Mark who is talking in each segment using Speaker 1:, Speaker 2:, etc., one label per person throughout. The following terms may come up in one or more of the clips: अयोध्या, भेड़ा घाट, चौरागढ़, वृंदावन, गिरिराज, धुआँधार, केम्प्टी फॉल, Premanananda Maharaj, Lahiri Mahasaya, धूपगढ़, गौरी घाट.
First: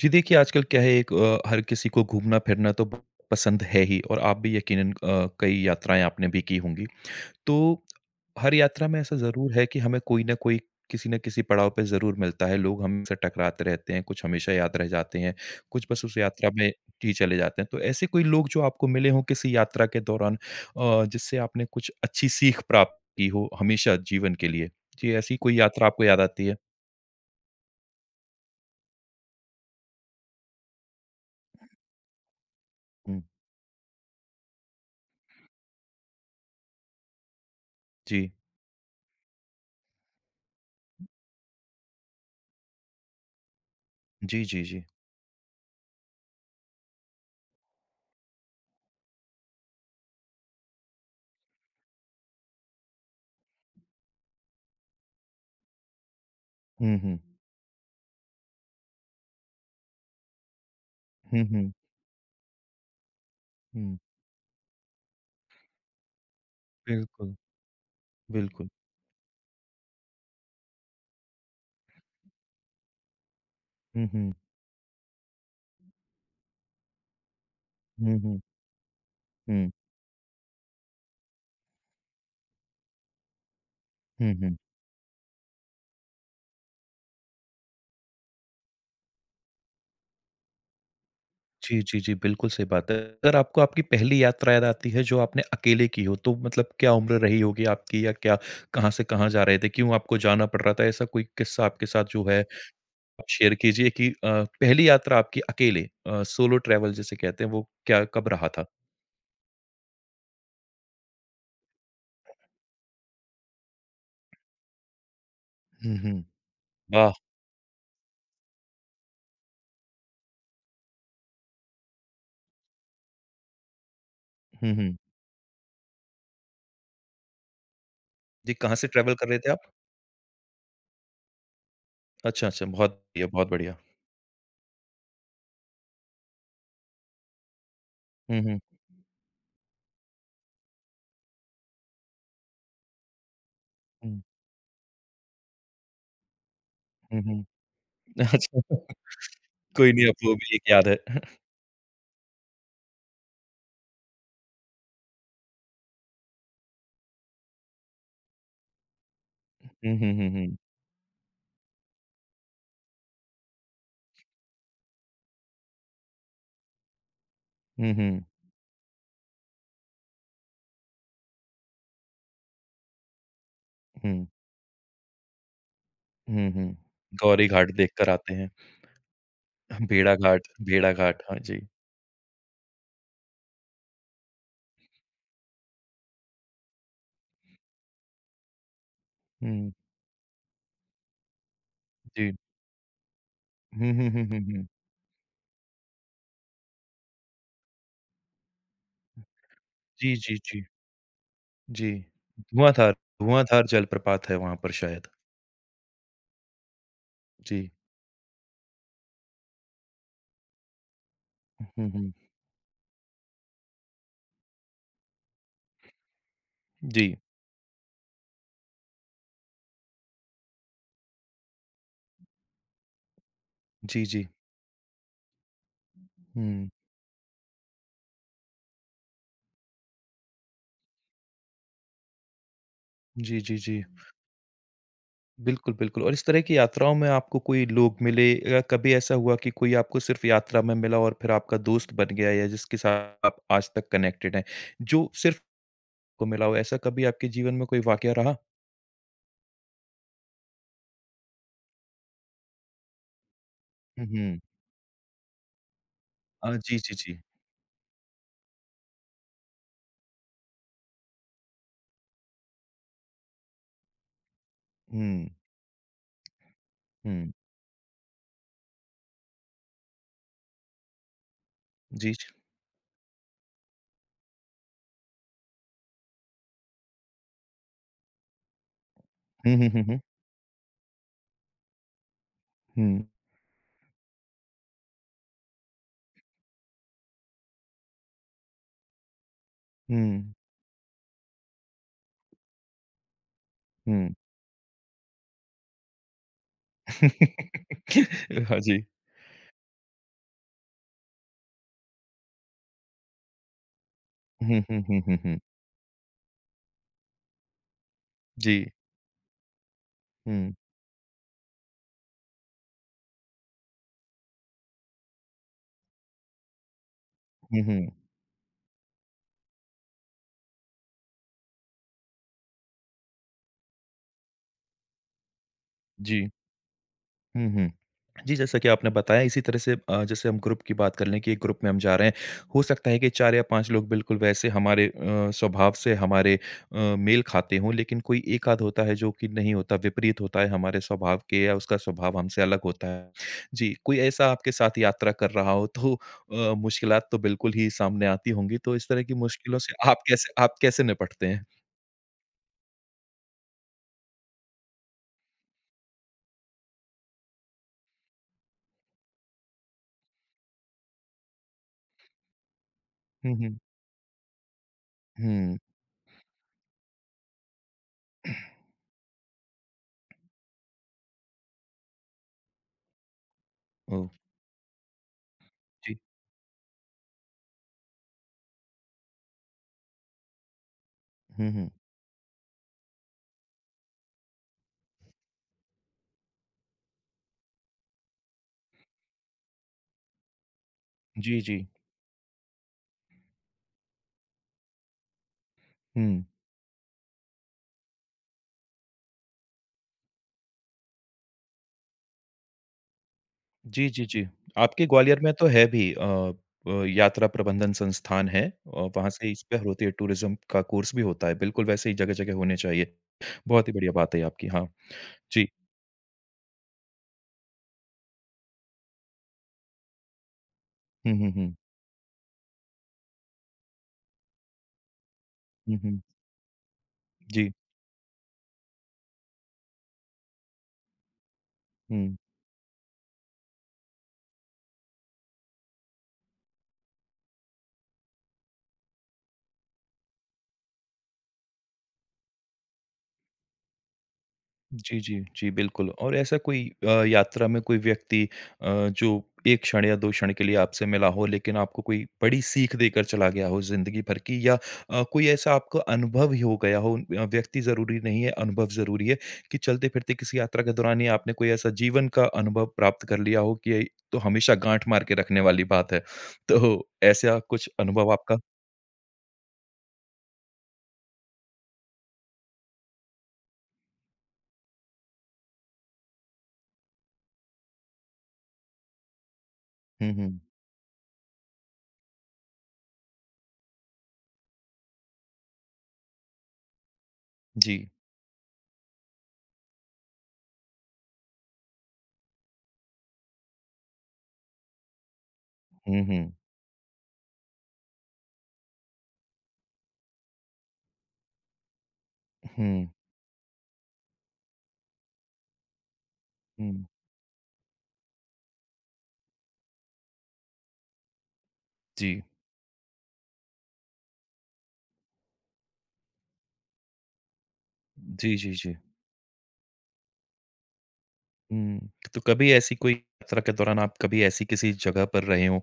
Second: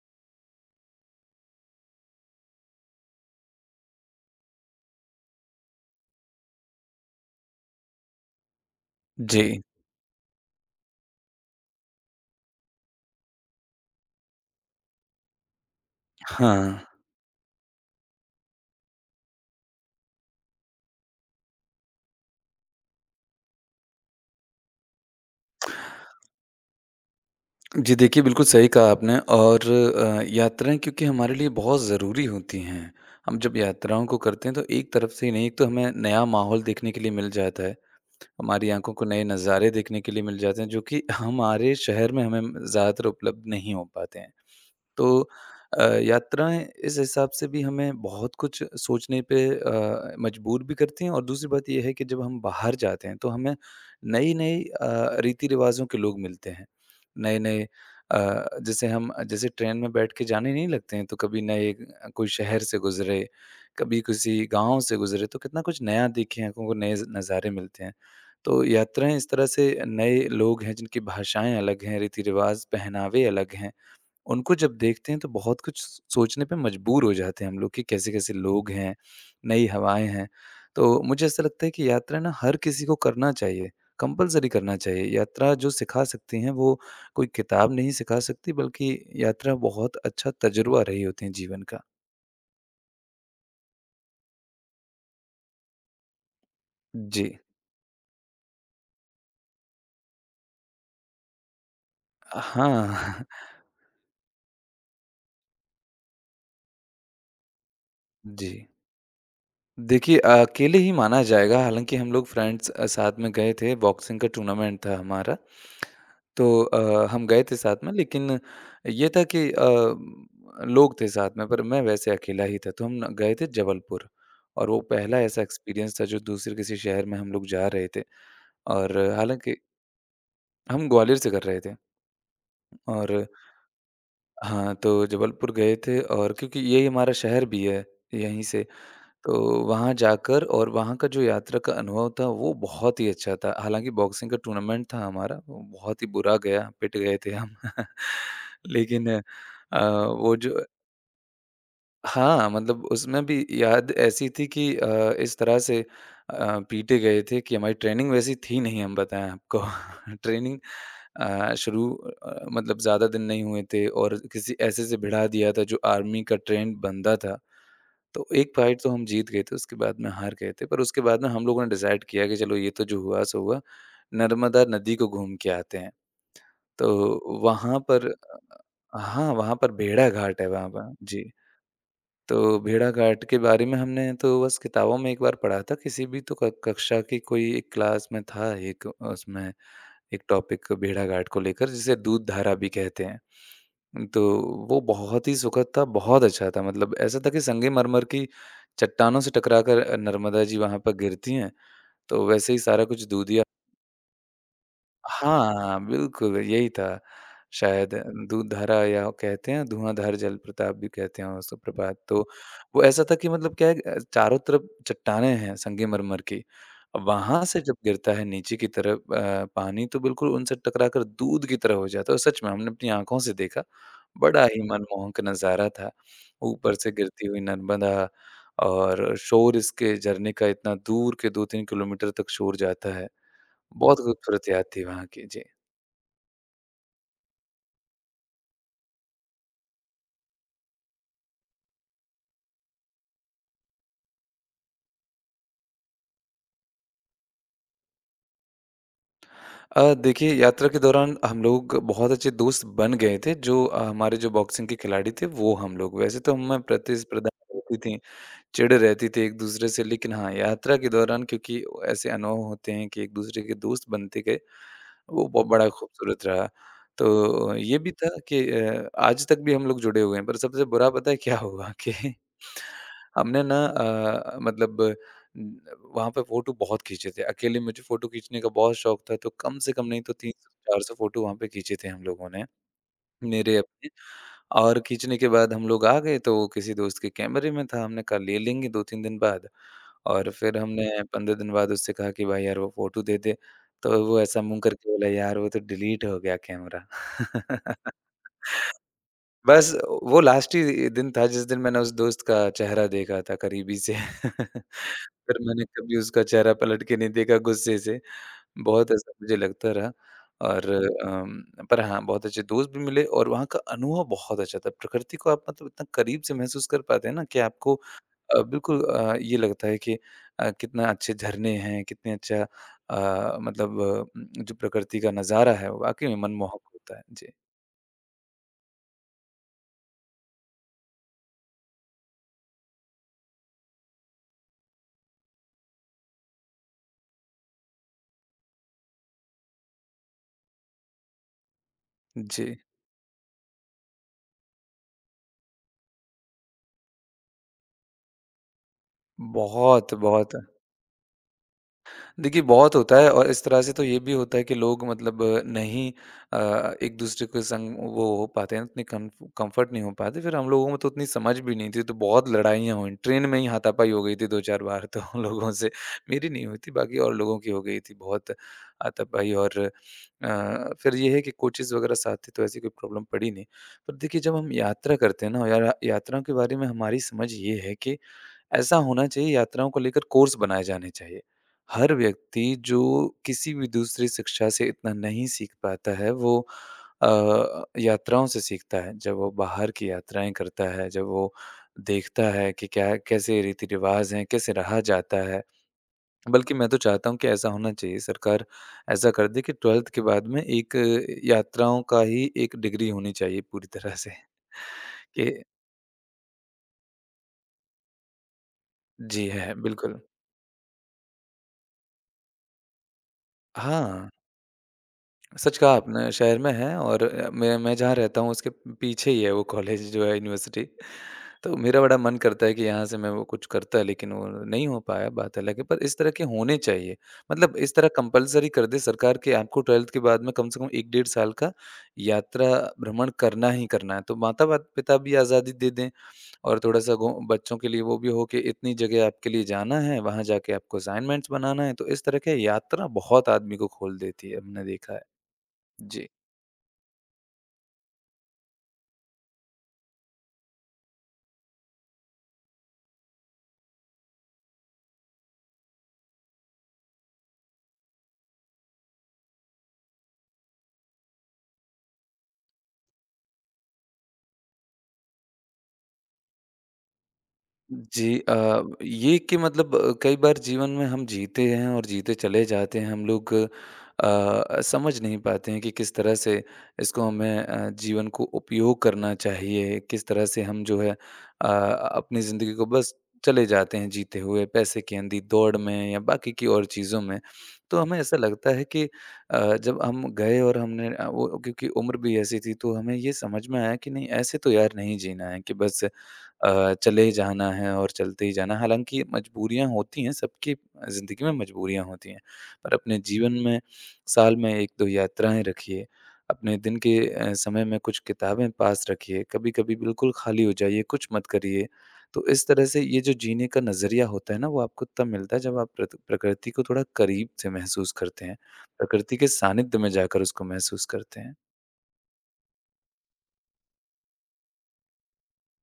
Speaker 1: जी देखिए, आजकल क्या है एक हर किसी को घूमना-फिरना तो ब पसंद है ही और आप भी यकीनन कई यात्राएँ आपने भी की होंगी। तो हर यात्रा में ऐसा ज़रूर
Speaker 2: जी,
Speaker 1: है कि हमें कोई न कोई किसी न किसी पड़ाव पे ज़रूर मिलता है। लोग हमसे टकराते रहते हैं, कुछ हमेशा याद रह जाते हैं, कुछ बस उस यात्रा में
Speaker 2: हाँ।
Speaker 1: ही चले जाते हैं। तो ऐसे कोई लोग जो आपको मिले हों किसी यात्रा के दौरान जिससे आपने कुछ अच्छी सीख प्राप्त की हो हमेशा जीवन के लिए? जी, ऐसी कोई यात्रा आपको याद आती है?
Speaker 2: जी, देखिए बिल्कुल सही कहा आपने और यात्राएँ क्योंकि हमारे लिए बहुत ज़रूरी होती हैं।
Speaker 1: हुँ।
Speaker 2: हम जब यात्राओं को करते हैं तो एक तरफ से ही नहीं, एक तो हमें नया माहौल देखने के लिए मिल जाता है,
Speaker 1: जी।
Speaker 2: हमारी आँखों को नए नज़ारे देखने के लिए मिल जाते हैं जो कि हमारे शहर में हमें ज़्यादातर उपलब्ध नहीं हो पाते हैं।
Speaker 1: जी, जी, जी।
Speaker 2: तो यात्राएँ इस हिसाब से भी हमें बहुत कुछ सोचने पे मजबूर भी करती हैं और दूसरी बात ये है कि जब हम बाहर जाते हैं तो हमें नई-नई रीति-रिवाज़ों के लोग मिलते हैं।
Speaker 1: हुँ, हुँ।
Speaker 2: नए-नए जैसे हम जैसे ट्रेन में बैठ के जाने नहीं लगते हैं तो कभी
Speaker 1: हुँ, हुँ।
Speaker 2: नए कोई शहर से गुज़रे,
Speaker 1: हुँ,
Speaker 2: कभी किसी गाँव से गुज़रे तो कितना कुछ नया देखें, आँखों को नए ज़
Speaker 1: बिल्कुल,
Speaker 2: नज़ारे मिलते हैं। तो
Speaker 1: बिल्कुल।
Speaker 2: यात्राएँ इस तरह से नए लोग हैं जिनकी भाषाएँ अलग हैं, रीति-रिवाज़, पहनावे अलग हैं।
Speaker 1: हुँ, हुँ।
Speaker 2: उनको जब देखते हैं तो बहुत कुछ स सोचने पे मजबूर हो जाते हैं हम लोग कि
Speaker 1: हुँ,
Speaker 2: कैसे-कैसे
Speaker 1: हुँ।
Speaker 2: लोग हैं, नई
Speaker 1: हुँ।
Speaker 2: हवाएँ हैं। तो मुझे ऐसा लगता है कि यात्रा ना हर किसी को करना चाहिए,
Speaker 1: हुँ,
Speaker 2: कंपल्सरी
Speaker 1: हुँ।
Speaker 2: करना चाहिए। यात्रा जो सिखा सकती हैं वो कोई किताब नहीं सिखा सकती बल्कि यात्रा बहुत अच्छा तजुर्बा रही होती है जीवन
Speaker 1: जी,
Speaker 2: का।
Speaker 1: जी, जी, बिल्कुल सही बात है। अगर आपको आपकी पहली यात्रा याद आती है जो आपने अकेले की हो तो मतलब क्या उम्र
Speaker 2: जी।
Speaker 1: रही होगी आपकी या क्या कहाँ से कहाँ जा रहे थे? क्यों आपको जाना पड़ रहा था? ऐसा कोई किस्सा आपके साथ जो है
Speaker 2: हाँ।
Speaker 1: आप शेयर कीजिए कि पहली यात्रा आपकी अकेले सोलो ट्रैवल जिसे कहते हैं वो क्या कब रहा
Speaker 2: जी।
Speaker 1: था?
Speaker 2: देखिए, अकेले ही माना जाएगा, हालाँकि हम लोग फ्रेंड्स साथ में गए थे, बॉक्सिंग का टूर्नामेंट था हमारा।
Speaker 1: हुँ, हुँ।
Speaker 2: तो
Speaker 1: वाह!
Speaker 2: हम गए थे साथ में लेकिन ये था कि लोग थे साथ में पर मैं वैसे अकेला ही था, तो हम न गए थे जबलपुर और
Speaker 1: हुँ,
Speaker 2: वो
Speaker 1: हुँ।
Speaker 2: पहला ऐसा एक्सपीरियंस था जो दूसरे किसी शहर में हम लोग जा रहे थे
Speaker 1: जी, कहाँ से
Speaker 2: और
Speaker 1: ट्रैवल कर रहे थे
Speaker 2: हालाँकि
Speaker 1: आप?
Speaker 2: हम ग्वालियर से कर रहे थे
Speaker 1: अच्छा, अच्छा बहुत बढ़िया,
Speaker 2: और
Speaker 1: बहुत बढ़िया।
Speaker 2: हाँ, तो जबलपुर गए थे और क्योंकि यही हमारा शहर भी है,
Speaker 1: हुँ,
Speaker 2: यहीं
Speaker 1: हुँ।
Speaker 2: से तो वहाँ जाकर और वहाँ का जो यात्रा का अनुभव था वो बहुत ही अच्छा था। हालाँकि
Speaker 1: हुँ।
Speaker 2: बॉक्सिंग का टूर्नामेंट था हमारा, वो बहुत ही बुरा गया, पिट गए
Speaker 1: हुँ,
Speaker 2: थे
Speaker 1: हुँ।
Speaker 2: हम।
Speaker 1: अच्छा।
Speaker 2: लेकिन
Speaker 1: कोई नहीं, आपको वो
Speaker 2: वो
Speaker 1: भी एक
Speaker 2: जो
Speaker 1: याद है।
Speaker 2: हाँ, मतलब उसमें भी याद ऐसी थी कि इस तरह से पीटे गए थे कि हमारी ट्रेनिंग वैसी थी नहीं हम बताएँ आपको।
Speaker 1: हुँ, हुँ, हुँ, हुँ।
Speaker 2: ट्रेनिंग मतलब ज़्यादा दिन नहीं हुए थे और किसी ऐसे से भिड़ा दिया था जो आर्मी का ट्रेंड बंदा था।
Speaker 1: हुँ, हुँ,
Speaker 2: तो एक फाइट तो हम जीत गए थे, उसके बाद में हार गए थे, पर उसके बाद में हम लोगों ने डिसाइड किया कि चलो ये तो जो हुआ सो हुआ,
Speaker 1: हुँ।
Speaker 2: नर्मदा नदी को घूम के आते हैं।
Speaker 1: हुँ, हुँ।
Speaker 2: तो
Speaker 1: गौरी घाट
Speaker 2: वहाँ
Speaker 1: देख
Speaker 2: पर
Speaker 1: कर आते हैं।
Speaker 2: हाँ, वहाँ पर भेड़ा घाट है वहाँ
Speaker 1: भेड़ा
Speaker 2: पर।
Speaker 1: घाट,
Speaker 2: जी,
Speaker 1: हाँ जी।
Speaker 2: तो भेड़ा घाट के बारे में हमने तो बस किताबों में एक बार पढ़ा था, किसी भी तो क कक्षा की कोई एक क्लास में था एक उसमें
Speaker 1: हुँ,
Speaker 2: एक टॉपिक भेड़ाघाट को लेकर जिसे दूध
Speaker 1: जी।
Speaker 2: धारा भी कहते हैं।
Speaker 1: हुँ, हुँ,
Speaker 2: तो
Speaker 1: हुँ, हुँ, हुँ।
Speaker 2: वो बहुत ही सुखद था, बहुत अच्छा था मतलब ऐसा था कि संगमरमर की चट्टानों से टकरा कर
Speaker 1: जी, जी,
Speaker 2: नर्मदा जी
Speaker 1: जी,
Speaker 2: वहाँ पर गिरती हैं,
Speaker 1: जी।
Speaker 2: तो वैसे ही सारा
Speaker 1: धुआँधार
Speaker 2: कुछ दूधिया
Speaker 1: धुआँधार जलप्रपात है वहाँ पर शायद।
Speaker 2: हाँ, बिल्कुल, यही था
Speaker 1: जी।
Speaker 2: शायद दूधधारा या कहते हैं धुआँधार जलप्रपात भी कहते हैं उसको
Speaker 1: हुँ,
Speaker 2: प्रपात।
Speaker 1: हुँ।
Speaker 2: तो वो ऐसा था कि मतलब क्या है चारों तरफ चट्टानें हैं संगमरमर की।
Speaker 1: जी।
Speaker 2: वहाँ से जब गिरता है नीचे की तरफ पानी तो बिल्कुल उनसे टकरा कर दूध की तरह हो जाता है और सच में हमने अपनी आँखों से देखा।
Speaker 1: जी, जी।
Speaker 2: बड़ा ही मनमोहक नज़ारा था।
Speaker 1: हुँ।
Speaker 2: ऊपर से गिरती हुई नर्मदा और शोर इसके झरने का इतना दूर के 2-3 किलोमीटर तक शोर जाता है।
Speaker 1: जी, जी, जी।
Speaker 2: बहुत खूबसूरत याद थी वहाँ की। जी।
Speaker 1: बिल्कुल, बिल्कुल और इस तरह की यात्राओं में आपको कोई लोग मिले या कभी ऐसा हुआ कि कोई आपको सिर्फ़ यात्रा में मिला और फिर आपका दोस्त बन गया या जिसके साथ आप आज तक कनेक्टेड हैं, जो सिर्फ़ को मिला हो, ऐसा कभी आपके जीवन में कोई वाक़या रहा?
Speaker 2: देखिए यात्रा के दौरान हम लोग बहुत अच्छे दोस्त बन गए थे जो
Speaker 1: हुँ,
Speaker 2: हमारे जो
Speaker 1: हुँ।
Speaker 2: बॉक्सिंग के खिलाड़ी थे वो हम लोग। वैसे तो हम में
Speaker 1: जी, जी, जी।
Speaker 2: प्रतिस्पर्धा रहती थी, चिढ़ रहती थी एक-दूसरे से लेकिन हाँ, यात्रा के दौरान क्योंकि ऐसे अनुभव होते हैं कि एक-दूसरे के दोस्त बनते गए वो
Speaker 1: हुँ,
Speaker 2: ब बड़ा खूबसूरत रहा।
Speaker 1: हुँ।
Speaker 2: तो ये भी था कि आज तक भी हम लोग जुड़े हुए हैं, पर सबसे बुरा पता है क्या हुआ कि
Speaker 1: जी, जी।
Speaker 2: हमने ना वहाँ पे फ़ोटो बहुत खींचे थे। अकेले मुझे फ़ोटो खींचने का बहुत शौक था, तो
Speaker 1: हुँ,
Speaker 2: कम
Speaker 1: हुँ,
Speaker 2: से
Speaker 1: हुँ,
Speaker 2: कम
Speaker 1: हुँ।
Speaker 2: नहीं तो 300-400 फ़ोटो वहाँ पे खींचे थे हम लोगों ने।
Speaker 1: हुँ,
Speaker 2: मेरे अपने और खींचने के बाद हम लोग आ गए तो वो किसी दोस्त के कैमरे में था। हमने कहा ले लेंगे 2-3 दिन बाद और
Speaker 1: हुँ,
Speaker 2: फिर हमने 15 दिन बाद उससे कहा कि भाई यार वो फ़ोटो दे दे। तो
Speaker 1: हुँ।
Speaker 2: वो ऐसा मुँह करके बोला यार वो तो डिलीट हो गया कैमरा।
Speaker 1: हाँ जी।
Speaker 2: बस वो लास्ट ही दिन था जिस दिन मैंने उस दोस्त का चेहरा देखा था करीबी से।
Speaker 1: हुँ, हुँ, हुँ, हुँ, हुँ।
Speaker 2: फिर मैंने कभी उसका चेहरा पलट के नहीं देखा गुस्से से।
Speaker 1: जी।
Speaker 2: बहुत ऐसा मुझे लगता रहा
Speaker 1: हुँ,
Speaker 2: और हुँ। पर हाँ, बहुत अच्छे दोस्त भी मिले और वहाँ का अनुभव बहुत अच्छा था। प्रकृति को आप मतलब इतना करीब से महसूस कर पाते हैं ना कि
Speaker 1: हुँ,
Speaker 2: आपको
Speaker 1: हुँ।
Speaker 2: ये लगता है कि कितना अच्छे झरने हैं, कितने अच्छा जो प्रकृति का नज़ारा है, वो वाक़ई में
Speaker 1: जी।
Speaker 2: मनमोहक होता है। जी।
Speaker 1: हुँ, हुँ। जी, जैसा कि आपने बताया इसी तरह से जैसे हम ग्रुप की बात कर लें कि एक ग्रुप में हम जा रहे हैं, हो सकता है कि 4 या 5 लोग बिल्कुल वैसे हमारे स्वभाव से हमारे मेल खाते हों, लेकिन कोई एक आध होता है जो कि नहीं होता, विपरीत होता है हमारे स्वभाव के या उसका स्वभाव हमसे
Speaker 2: जी।
Speaker 1: अलग होता है। जी, कोई ऐसा आपके साथ यात्रा कर रहा हो तो मुश्किलात तो बिल्कुल ही सामने आती होंगी, तो इस तरह की मुश्किलों से
Speaker 2: बहुत,
Speaker 1: आप कैसे
Speaker 2: बहुत
Speaker 1: आप कैसे निपटते हैं?
Speaker 2: देखिए, बहुत होता है और इस तरह से तो ये भी होता है कि लोग मतलब नहीं अ, एक-दूसरे के संग वो हो पाते हैं, उतने कम कम्फ़र्ट नहीं हो पाते। फिर हम लोगों में तो उतनी समझ भी नहीं थी, तो बहुत लड़ाइयाँ हुईं। ट्रेन
Speaker 1: हुँ,
Speaker 2: में ही
Speaker 1: हुँ।
Speaker 2: हाथापाई हो गई थी 2-4 बार तो उन लोगों
Speaker 1: हुँ,
Speaker 2: से। मेरी नहीं हुई थी, बाकी और लोगों की हो गई थी बहुत हाथापाई और फिर ये है कि कोचेज़ वगैरह साथ थे, तो ऐसी कोई प्रॉब्लम पड़ी नहीं। पर
Speaker 1: ओह!
Speaker 2: देखिए, जब हम यात्रा करते हैं ना यार
Speaker 1: जी।
Speaker 2: यात्राओं के बारे में हमारी समझ ये है कि ऐसा होना चाहिए, यात्राओं को लेकर कोर्स बनाए जाने चाहिए।
Speaker 1: हुँ, हुँ।
Speaker 2: हर व्यक्ति जो किसी भी दूसरी शिक्षा से इतना नहीं सीख पाता है वो यात्राओं से सीखता है। जब वो बाहर की यात्राएँ करता है, जब वो
Speaker 1: जी, जी।
Speaker 2: देखता है कि क्या कैसे रीति-रिवाज़ हैं, कैसे रहा जाता है।
Speaker 1: हुँ।
Speaker 2: बल्कि मैं तो चाहता हूँ कि ऐसा होना चाहिए सरकार ऐसा कर दे कि 12th के बाद में एक यात्राओं का ही एक डिग्री होनी चाहिए पूरी
Speaker 1: जी,
Speaker 2: तरह
Speaker 1: जी,
Speaker 2: से।
Speaker 1: जी। आपके ग्वालियर में
Speaker 2: कि
Speaker 1: तो है भी यात्रा प्रबंधन संस्थान है और वहाँ
Speaker 2: जी
Speaker 1: से
Speaker 2: है,
Speaker 1: इसपे होती है
Speaker 2: बिल्कुल।
Speaker 1: टूरिज़्म का कोर्स भी होता है। बिल्कुल वैसे ही जगह-जगह होने चाहिए। बहुत ही बढ़िया
Speaker 2: हाँ।
Speaker 1: बात है आपकी। हाँ, जी।
Speaker 2: सच कहा आपने, शहर में है और अ, मैं जहाँ रहता हूँ उसके पीछे ही है वो कॉलेज जो है यूनिवर्सिटी।
Speaker 1: हुँ, हुँ, हुँ।
Speaker 2: तो मेरा बड़ा मन करता है कि यहाँ से मैं वो कुछ करता लेकिन वो नहीं हो पाया बात अलग है,
Speaker 1: हुँ,
Speaker 2: पर इस
Speaker 1: हुँ।
Speaker 2: तरह के होने चाहिए।
Speaker 1: जी।
Speaker 2: मतलब इस तरह कंपल्सरी कर दे सरकार कि आपको 12th के बाद में कम से कम 1 डेढ़ साल का
Speaker 1: हुँ।
Speaker 2: यात्रा भ्रमण करना ही करना है। तो माता-पिता भी आज़ादी दे दें और थोड़ा-सा घो बच्चों के लिए वो भी हो कि इतनी जगह आपके लिए जाना है, वहाँ जाके आपको असाइनमेंट्स बनाना है, तो इस तरह के यात्रा बहुत आदमी को खोल देती है, हमने देखा
Speaker 1: जी,
Speaker 2: है।
Speaker 1: जी। जी, बिल्कुल
Speaker 2: जी।
Speaker 1: और ऐसा कोई यात्रा में कोई व्यक्ति जो 1 क्षण या 2 क्षण के लिए आपसे मिला हो लेकिन आपको कोई बड़ी सीख देकर चला गया हो ज़िंदगी भर की या कोई ऐसा आपका अनुभव ही हो गया हो व्यक्ति ज़रूरी नहीं है, अनुभव ज़रूरी है कि चलते-फिरते किसी यात्रा के दौरान ही आपने कोई ऐसा जीवन का अनुभव प्राप्त कर लिया हो कि ये तो हमेशा गाँठ मार के रखने वाली बात है। तो ऐसा कुछ अनुभव
Speaker 2: जी
Speaker 1: आपका
Speaker 2: ये कि मतलब कई बार जीवन में हम जीते हैं और जीते चले जाते हैं हम लोग समझ नहीं पाते हैं कि किस तरह से इसको हमें जीवन को उपयोग करना चाहिए, किस
Speaker 1: हुँ,
Speaker 2: तरह
Speaker 1: हुँ।
Speaker 2: से हम जो है अपनी ज़िंदगी को बस चले जाते हैं जीते हुए, पैसे की अंधी दौड़ में या बाकी की और चीज़ों में।
Speaker 1: जी।
Speaker 2: तो हमें ऐसा लगता है कि जब हम गए और हमने वो क्योंकि उम्र भी ऐसी थी तो हमें ये समझ में आया कि नहीं ऐसे तो यार नहीं जीना है कि बस
Speaker 1: हुँ, हुँ।
Speaker 2: चले ही जाना है और चलते ही जाना है। हालाँकि मजबूरियाँ होती हैं, सबकी ज़िंदगी में मजबूरियाँ होती हैं, पर
Speaker 1: हुँ,
Speaker 2: अपने जीवन में साल में 1-2 यात्राएँ रखिए, अपने दिन
Speaker 1: हुँ।
Speaker 2: के समय में कुछ किताबें पास रखिए, कभी-कभी बिल्कुल खाली हो जाइए, कुछ मत करिए।
Speaker 1: जी।
Speaker 2: तो इस तरह से ये जो जीने का नज़रिया होता है ना, वो आपको तब मिलता है जब आप प्रत प्रकृति को थोड़ा करीब से महसूस करते
Speaker 1: जी,
Speaker 2: हैं,
Speaker 1: जी, जी।
Speaker 2: प्रकृति के सानिध्य में जाकर उसको महसूस करते हैं।
Speaker 1: हुँ। तो कभी ऐसी कोई यात्रा के दौरान आप कभी ऐसी किसी जगह पर रहे हों,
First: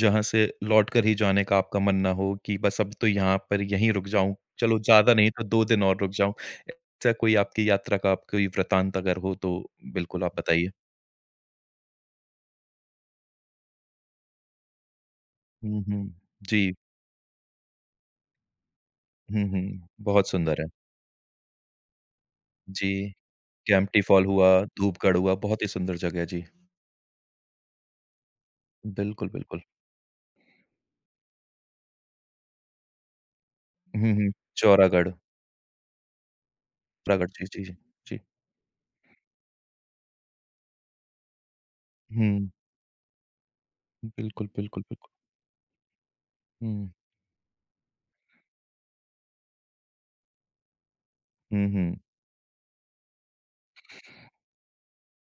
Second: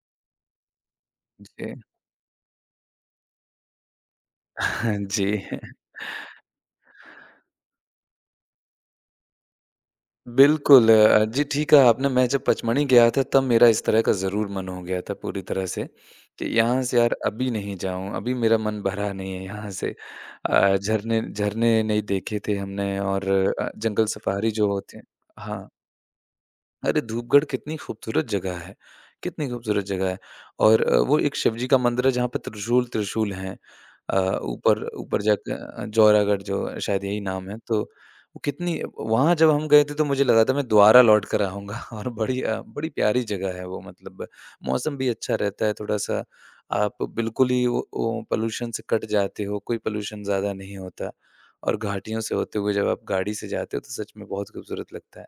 Speaker 1: जहाँ से लौटकर ही जाने का
Speaker 2: जी।
Speaker 1: आपका मन ना हो कि बस अब तो यहाँ पर यहीं रुक जाऊँ, चलो
Speaker 2: हाँ
Speaker 1: ज़्यादा
Speaker 2: जी।
Speaker 1: नहीं तो 2 दिन और रुक जाऊँ। ऐसा कोई आपकी यात्रा का आप कोई वृतांत अगर हो तो बिल्कुल आप बताइए?
Speaker 2: बिल्कुल जी ठीक कहा आपने। मैं जब पचमढ़ी गया था तब मेरा इस तरह का ज़रूर मन हो गया था पूरी तरह
Speaker 1: हुँ,
Speaker 2: से
Speaker 1: हुँ।
Speaker 2: कि
Speaker 1: जी।
Speaker 2: यहाँ से यार अभी नहीं जाऊँ, अभी मेरा मन भरा नहीं है
Speaker 1: हुँ,
Speaker 2: यहाँ
Speaker 1: हुँ।
Speaker 2: से।
Speaker 1: बहुत सुंदर है।
Speaker 2: अ, झरने झरने नहीं देखे थे
Speaker 1: जी,
Speaker 2: हमने और
Speaker 1: केम्प्टी
Speaker 2: जंगल
Speaker 1: फॉल हुआ,
Speaker 2: सफारी जो होती है
Speaker 1: धूपगढ़ हुआ, बहुत ही
Speaker 2: हाँ।
Speaker 1: सुंदर जगह है। जी।
Speaker 2: अरे! धूपगढ़ कितनी खूबसूरत जगह है,
Speaker 1: बिल्कुल,
Speaker 2: कितनी
Speaker 1: बिल्कुल।
Speaker 2: खूबसूरत जगह है। और वो एक शिव जी का मंदिर है जहाँ पे त्रिशूल त्रिशूल हैं।
Speaker 1: हुँ,
Speaker 2: अ,
Speaker 1: हुँ।
Speaker 2: ऊपर
Speaker 1: चौरागढ़
Speaker 2: ऊपर जाके जौरागढ़ जो शायद यही
Speaker 1: चौरागढ़ जी,
Speaker 2: नाम है,
Speaker 1: जी,
Speaker 2: तो
Speaker 1: जी।
Speaker 2: वो कितनी वहाँ जब हम गए थे तो मुझे लगा था मैं दोबारा लौट कर आऊँगा और बड़ी
Speaker 1: हुँ।
Speaker 2: बड़ी प्यारी जगह है वो मतलब
Speaker 1: बिल्कुल, बिल्कुल,
Speaker 2: मौसम भी
Speaker 1: बिल्कुल।
Speaker 2: अच्छा रहता है थोड़ा-सा।
Speaker 1: हुँ।
Speaker 2: आप बिल्कुल ही वो पॉल्यूशन से कट जाते हो, कोई पॉल्यूशन ज़्यादा नहीं होता।
Speaker 1: हुँ,
Speaker 2: और
Speaker 1: हुँ।
Speaker 2: घाटियों से होते हुए जब आप गाड़ी से जाते हो तो सच में बहुत खूबसूरत लगता है।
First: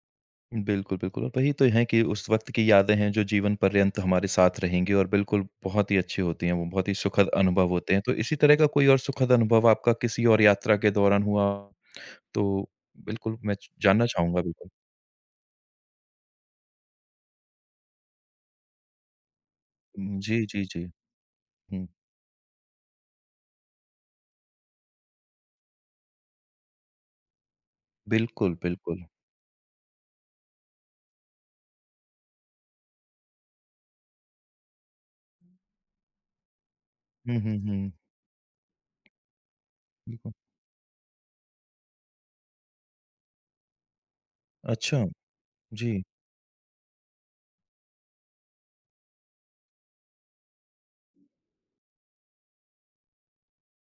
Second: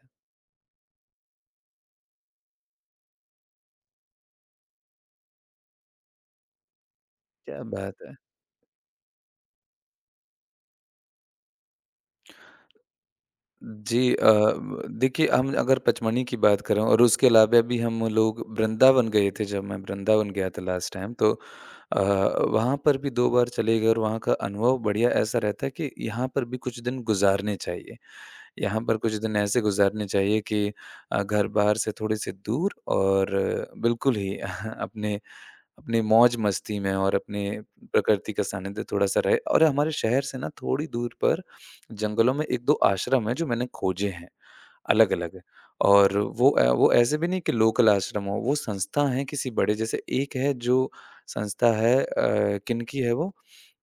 Speaker 1: बिल्कुल, बिल्कुल और वही तो हैं कि उस वक़्त की यादें हैं जो जीवन पर्यंत हमारे साथ रहेंगी और बिल्कुल बहुत ही अच्छी होती हैं, वो बहुत ही सुखद
Speaker 2: क्या
Speaker 1: अनुभव होते
Speaker 2: बात
Speaker 1: हैं। तो
Speaker 2: है!
Speaker 1: इसी तरह का कोई और सुखद अनुभव आपका किसी और यात्रा के दौरान हुआ तो बिल्कुल मैं च जानना
Speaker 2: जी, अ,
Speaker 1: चाहूँगा बिल्कुल।
Speaker 2: ब देखिए हम अगर पचमणी की बात करें और उसके अलावा भी हम लोग वृंदावन गए थे। जब मैं वृंदावन
Speaker 1: जी,
Speaker 2: गया था
Speaker 1: जी, जी।
Speaker 2: लास्ट टाइम तो
Speaker 1: हुँ,
Speaker 2: वहाँ पर भी 2 बार चले गए और वहाँ का अनुभव बढ़िया ऐसा रहता है कि यहाँ पर भी कुछ दिन गुज़ारने चाहिए।
Speaker 1: बिल्कुल,
Speaker 2: यहाँ पर
Speaker 1: बिल्कुल।
Speaker 2: कुछ दिन ऐसे गुज़ारने चाहिए कि घर-बार से थोड़े-से दूर और बिल्कुल ही अपने अपनी मौज-मस्ती में और
Speaker 1: हुँ,
Speaker 2: अपने
Speaker 1: हुँ, हुँ।
Speaker 2: प्रकृति का सानिध्य थोड़ा-सा रहे। और हमारे शहर
Speaker 1: बिल्कुल।
Speaker 2: से ना थोड़ी दूर पर जंगलों में 1-2 आश्रम हैं जो मैंने खोजे हैं,
Speaker 1: अच्छा,
Speaker 2: अलग-अलग।
Speaker 1: जी।
Speaker 2: और वो ऐसे भी नहीं कि लोकल आश्रम हो, वो संस्था हैं किसी बड़े। जैसे एक है जो संस्था है, किनकी है वो?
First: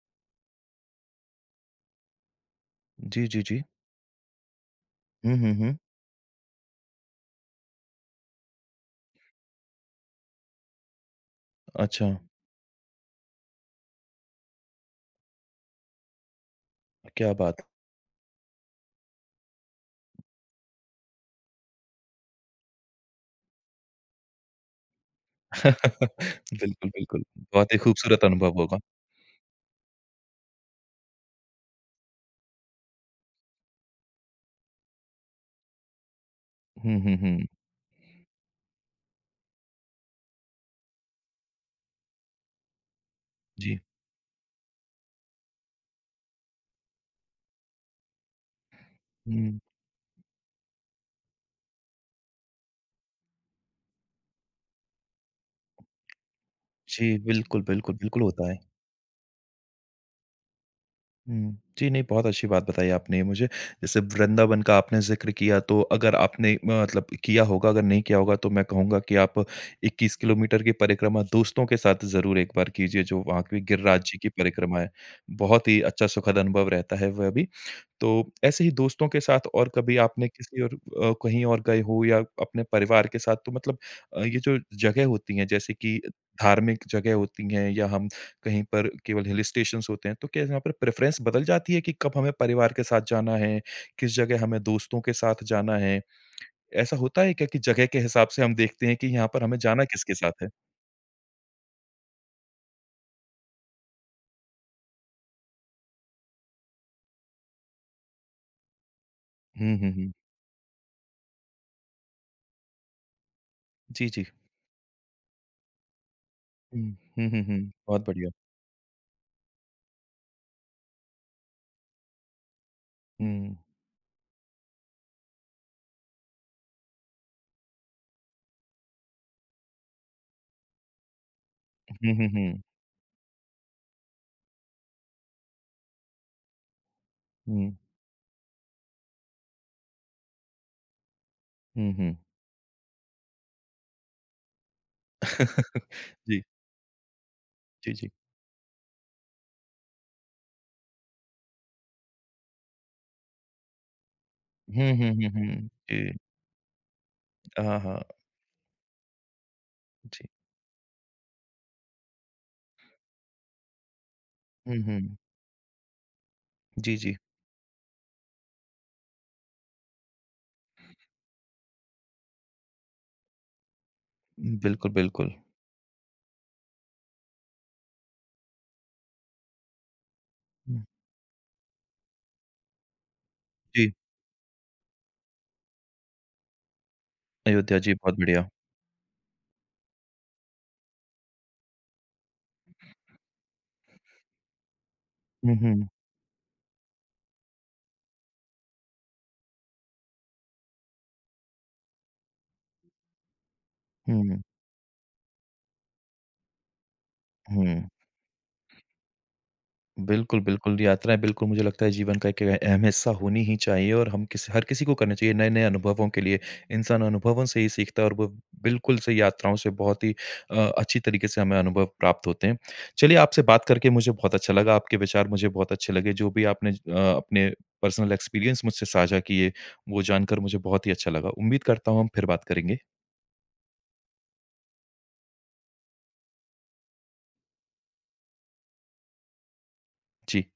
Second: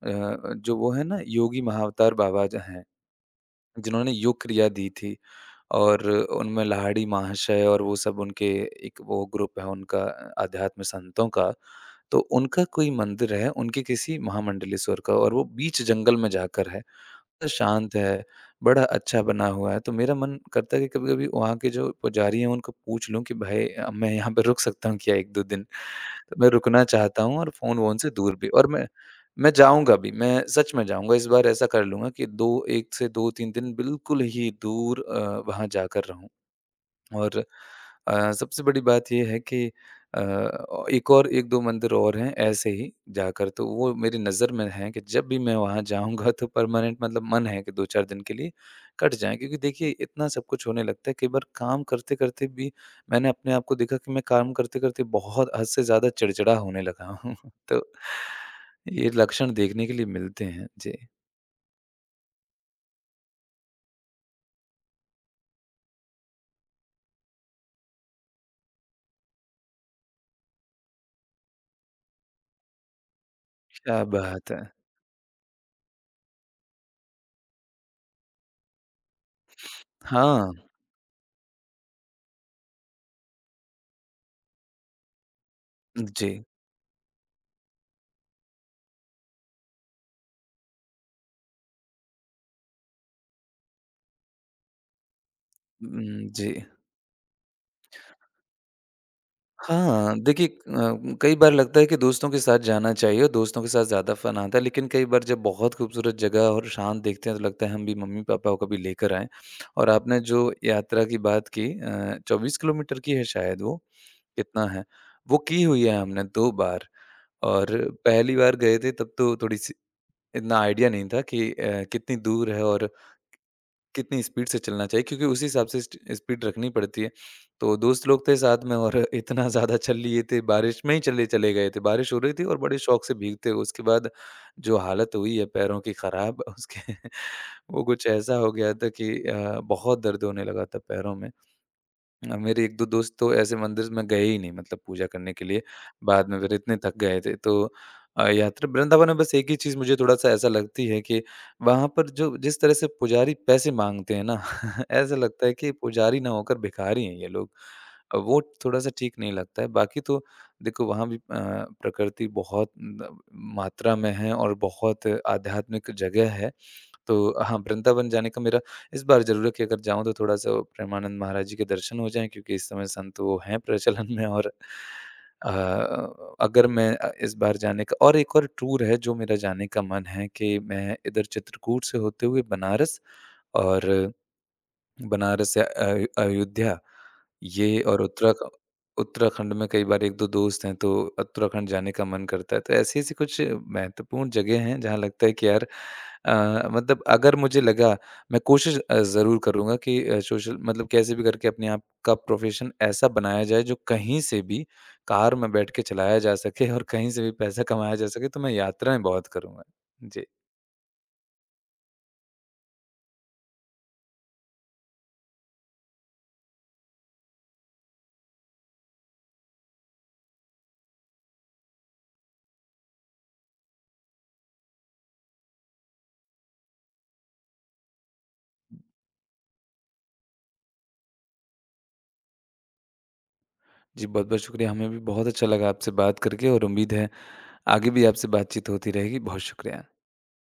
Speaker 2: अ, जो वो है ना, योगी महाअवतार बाबा ज हैं,
Speaker 1: जी, जी, जी।
Speaker 2: जिन्होंने योग क्रिया दी थी।
Speaker 1: हुँ, हुँ, हुँ।
Speaker 2: और उनमें लाहिड़ी महाशय और वो सब उनके एक वो ग्रुप है उनका आध्यात्म संतों का।
Speaker 1: अच्छा,
Speaker 2: तो उनका कोई मंदिर है, उनके किसी महामंडलेश्वर का, और वो बीच जंगल में जाकर है।
Speaker 1: क्या
Speaker 2: तो
Speaker 1: बात!
Speaker 2: शांत है, बड़ा अच्छा बना हुआ है। तो मेरा मन करता है कि कभी-कभी वहाँ के जो पुजारी हैं उनको पूछ लूँ कि भाई मैं यहाँ पे रुक सकता हूँ क्या 1-2 दिन? तो मैं रुकना
Speaker 1: बिल्कुल,
Speaker 2: चाहता
Speaker 1: बिल्कुल।
Speaker 2: हूँ और
Speaker 1: बहुत ही
Speaker 2: फ़ोन-वोन से
Speaker 1: खूबसूरत
Speaker 2: दूर भी।
Speaker 1: अनुभव
Speaker 2: और
Speaker 1: होगा।
Speaker 2: मैं जाऊँगा भी, मैं सच में जाऊँगा। इस बार ऐसा कर लूँगा कि 2 1 से 2-3 दिन बिल्कुल ही दूर वहाँ जाकर रहूँ।
Speaker 1: हुँ, हुँ,
Speaker 2: और
Speaker 1: हुँ।
Speaker 2: सबसे बड़ी बात ये है कि अ, औ एक और 1-2 मंदिर और हैं ऐसे ही जाकर, तो
Speaker 1: जी।
Speaker 2: वो मेरी नज़र में हैं कि जब भी मैं वहाँ जाऊँगा तो परमानेंट मतलब मन है कि 2-4 दिन के लिए कट जाएँ। क्योंकि
Speaker 1: हुँ।
Speaker 2: देखिए इतना सब कुछ होने लगता है, कई बार काम करते-करते भी मैंने अपने आप को देखा कि मैं काम करते-करते बहुत हद से ज़्यादा चिड़चिड़ा होने
Speaker 1: जी,
Speaker 2: लगा हूँ।
Speaker 1: बिल्कुल,
Speaker 2: तो
Speaker 1: बिल्कुल, बिल्कुल होता है।
Speaker 2: ये लक्षण देखने के लिए मिलते हैं। जी,
Speaker 1: हुँ। जी, नहीं बहुत अच्छी बात बताई आपने मुझे। जैसे वृंदावन का आपने ज़िक्र किया तो अगर आपने मतलब किया होगा, अगर नहीं किया होगा तो मैं कहूँगा कि आप 21 किलोमीटर की परिक्रमा दोस्तों के साथ ज़रूर एक बार कीजिए, जो वहाँ की गिरिराज
Speaker 2: क्या
Speaker 1: जी की
Speaker 2: बात है!
Speaker 1: परिक्रमा है। बहुत ही अच्छा सुखद अनुभव रहता है वह भी। तो ऐसे ही दोस्तों के साथ और कभी आपने
Speaker 2: हाँ,
Speaker 1: किसी और कहीं और गए हो या अपने परिवार के साथ तो मतलब ये जो जगह होती हैं जैसे कि
Speaker 2: जी।
Speaker 1: धार्मिक जगह होती हैं या हम कहीं पर केवल हिल स्टेशंस होते हैं तो क्या यहाँ पर प्रेफरेंस बदल जाती है कि कब हमें परिवार के साथ जाना है, किस जगह हमें दोस्तों के साथ जाना है?
Speaker 2: जी।
Speaker 1: ऐसा होता है क्या कि जगह के हिसाब से हम देखते हैं कि यहाँ पर हमें जाना किसके
Speaker 2: हाँ,
Speaker 1: साथ
Speaker 2: देखिए
Speaker 1: है?
Speaker 2: कई बार लगता है कि दोस्तों के साथ जाना चाहिए और दोस्तों के साथ ज़्यादा फ़न आता है, लेकिन कई बार जब बहुत खूबसूरत जगह और शांत देखते हैं, तो लगता है हम भी मम्मी-पापा को कभी लेकर आएँ।
Speaker 1: हुँ,
Speaker 2: और
Speaker 1: हुँ, हुँ।
Speaker 2: आपने जो यात्रा की बात की 24 किलोमीटर की है शायद वो,
Speaker 1: जी, जी।
Speaker 2: कितना है? वो की हुई है हमने 2 बार।
Speaker 1: हुँ, हुँ, हुँ, हुँ।
Speaker 2: और
Speaker 1: बहुत बढ़िया।
Speaker 2: पहली बार गए थे तब तो थोड़ी-सी इतना आइडिया नहीं था कि कितनी दूर है और
Speaker 1: हुँ।
Speaker 2: कितनी स्पीड से चलना चाहिए, क्योंकि उसी हिसाब से स्ट स्पीड रखनी पड़ती है। तो दोस्त लोग थे साथ में और इतना ज़्यादा चल लिए थे, बारिश में ही चले चले गए थे। बारिश
Speaker 1: हुँ,
Speaker 2: हो
Speaker 1: हुँ,
Speaker 2: रही थी और
Speaker 1: हुँ।
Speaker 2: बड़े शौक से भीगते हुए उसके बाद जो हालत हुई है पैरों की ख़राब उसके
Speaker 1: हुँ,
Speaker 2: वो कुछ ऐसा हो गया था कि बहुत दर्द होने लगा था पैरों में।
Speaker 1: हुँ, हुँ।
Speaker 2: मेरे 1-2 दोस्त तो ऐसे मंदिर में गए ही नहीं मतलब पूजा करने के लिए, बाद में
Speaker 1: जी,
Speaker 2: फिर इतने थक गए थे। तो
Speaker 1: जी, जी।
Speaker 2: यात्रा वृंदावन में बस एक ही चीज़ मुझे थोड़ा-सा ऐसा लगती है कि वहाँ पर जो जिस तरह से पुजारी पैसे माँगते हैं ना,
Speaker 1: हुँ, हुँ,
Speaker 2: ऐसा
Speaker 1: हुँ,
Speaker 2: लगता है
Speaker 1: हुँ।
Speaker 2: कि
Speaker 1: जी।
Speaker 2: पुजारी ना होकर भिखारी हैं ये लोग।
Speaker 1: हाँ, हाँ।
Speaker 2: वो थोड़ा-सा ठीक नहीं लगता है, बाकी तो
Speaker 1: जी।
Speaker 2: देखो वहाँ भी प्रकृति बहुत न मात्रा में है और
Speaker 1: हुँ,
Speaker 2: बहुत
Speaker 1: हुँ।
Speaker 2: आध्यात्मिक जगह है।
Speaker 1: जी, जी।
Speaker 2: तो हाँ, वृंदावन जाने का मेरा इस बार ज़रूर है कि अगर जाऊँ तो थोड़ा-सा प्रेमानंद महाराज जी के दर्शन हो जाएँ, क्योंकि इस समय संत वो हैं प्रचलन में। और
Speaker 1: बिल्कुल, बिल्कुल।
Speaker 2: अ, अगर मैं इस बार जाने का और एक और टूर है जो मेरा जाने का मन है कि
Speaker 1: हुँ,
Speaker 2: मैं इधर चित्रकूट से होते हुए बनारस,
Speaker 1: जी,
Speaker 2: और बनारस से अयोध्या,
Speaker 1: अयोध्या
Speaker 2: ये।
Speaker 1: जी
Speaker 2: और
Speaker 1: बहुत बढ़िया।
Speaker 2: उत्तराखंड में कई बार 1-2 दोस्त हैं, तो उत्तराखंड जाने का मन करता है। तो ऐसी-ऐसी कुछ महत्वपूर्ण जगह हैं, जहाँ लगता है कि
Speaker 1: हुँ,
Speaker 2: यार
Speaker 1: हुँ।
Speaker 2: मतलब अगर मुझे लगा मैं कोशिश ज़रूर करूँगा कि सोशल मतलब कैसे भी करके अपने आप का प्रोफ़ेशन ऐसा बनाया जाए, जो कहीं
Speaker 1: हुँ,
Speaker 2: से भी कार में बैठ के चलाया जा सके और कहीं से भी पैसा
Speaker 1: हुँ।
Speaker 2: कमाया जा सके, तो मैं यात्राएँ बहुत करूँगा। जी।
Speaker 1: बिल्कुल, बिल्कुल। यात्राएँ बिल्कुल मुझे लगता है जीवन का एक अहम हिस्सा होनी ही चाहिए और हम किसी हर किसी को करनी चाहिए नए-नए अनुभवों के लिए। इंसान अनुभवों से ही सीखता है और वो बिल्कुल से यात्राओं से बहुत ही अच्छी तरीके से हमें अनुभव प्राप्त होते हैं। चलिए आपसे बात करके मुझे बहुत अच्छा लगा, आपके विचार मुझे बहुत अच्छे लगे, जो भी आपने अपने पर्सनल एक्सपीरियंस मुझसे साझा किए, वो जानकर मुझे बहुत ही अच्छा लगा। उम्मीद करता हूँ हम फिर बात करेंगे।
Speaker 2: जी, बहुत-बहुत शुक्रिया। हमें भी बहुत अच्छा लगा आपसे बात करके, और उम्मीद है आगे भी आपसे बातचीत होती रहेगी। बहुत शुक्रिया।
Speaker 1: जी।